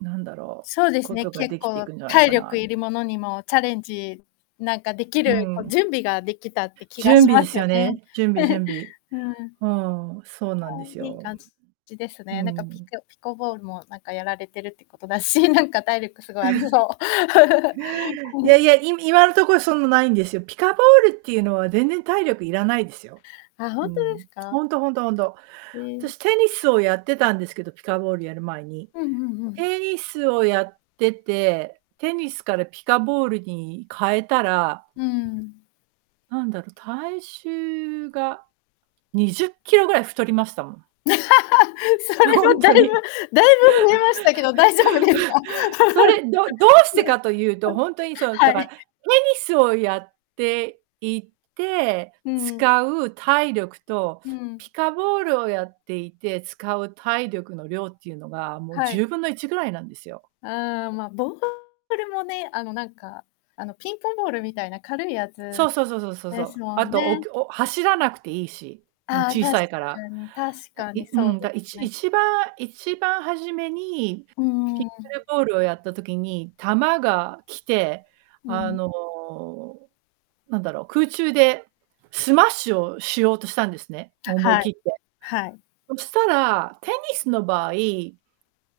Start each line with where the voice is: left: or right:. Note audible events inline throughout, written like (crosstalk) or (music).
right: なんだろ
left: そう
right: う、
left: です
right: こ
left: ね、
right: とがで
left: 結
right: きてい
left: 構
right: くんじゃないの
left: 体
right: か
left: 力
right: な。
left: いるものにもチャレンジ、なんかでき
right: う
left: る、こう
right: ん。
left: 準備ができたって気が
right: 準
left: し
right: 備
left: ま
right: で
left: す
right: すよ
left: よね。
right: ね、準備
left: (laughs)
right: 準備。
left: うん。
right: うん、そう
left: あ
right: な
left: あ、
right: んです
left: いい
right: よ。
left: 感じです
right: う
left: ね。なんかピ
right: ん。
left: クピコボールもなんかやられてるってことだし、なんか体力すごいありそ
right: (laughs)
left: う。
right: いやいや、い
left: (laughs)
right: 今のところそんなないんですよ。ピカボールっていうのは全然体力いらないですよ。
left: あ、ほ
right: う
left: んと
right: ん。
left: ですか？
right: ほんとほんとほんと。
left: え。
right: 私テニスをやってたんですけど、ピカボールやる前に。
left: うんうんうん。
right: テニスをやっててテニスからピカボールに変えたら
left: うん。
right: なんだろ、体重が20kgぐらい太りましたもん。
left: (laughs) それ
right: ほ
left: は
right: ん
left: だい
right: とに。
left: ぶだいぶ増えましたけど、大丈夫ですか？
right: (laughs)
left: (laughs) うん。
right: それ、どどうしてかというとほんとにそ
left: (laughs)
right: の、
left: は
right: だから、
left: い。
right: テニスをやっていて
left: うん。
right: 使う体力と、
left: うん。
right: ピカボールをやっていて使う体力の量っていうのが、もう
left: は
right: じゅ
left: い。
right: うぶんの1ぐらいなんですよ。
left: ああ、まあボールもね、あのなんか、あのピンポンボールみたいな軽いや
right: そ
left: つ
right: うそうそうそうそうそ
left: で
right: う。
left: すも
right: あ
left: ん
right: と、お
left: ね。
right: きょお走らなくていいし。うん、
left: ああ、確
right: 小さいから。
left: かに確
right: は
left: かに
right: いう
left: そう
right: ん。
left: で
right: だ一
left: すね。
right: 一番一番初めに
left: う
right: ピッ
left: ー
right: クル
left: ん。
right: ボールをやった時に球が来て、
left: う
right: あ
left: ん。
right: の、なんだろう、空中でスマッシュをしようとしたんですね、思い
left: はい。
right: 切って。
left: はい。
right: そしたらテニスの場合、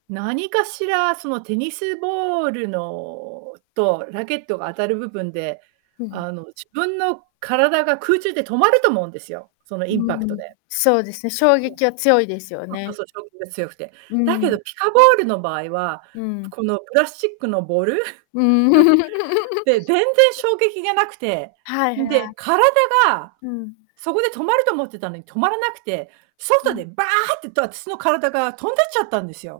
right: 何かしらそのテニスボールのとラケットが当たる部分で、
left: うん。
right: あの自分の体が空中で止まると思うんですよ、そのインパ
left: う
right: クト
left: ん、
right: で。
left: そうですね、衝
right: そ
left: 撃は強いですよ
right: うそうそう
left: ね。
right: そう、衝撃が強くて。
left: う
right: だけ
left: ん。
right: どピカボールの場合は
left: うん。
right: このプラスチックのボール？
left: うーん。
right: (laughs) で、全然
left: (laughs) も。
right: 衝撃がなくて、
left: はい、ひ
right: んで
left: は。
right: 体が
left: うん。
right: そこで止まると思ってたのに止まらなくて、
left: う
right: 外で
left: ん。
right: ばーって、と私の体が飛んでっちゃったんですよ。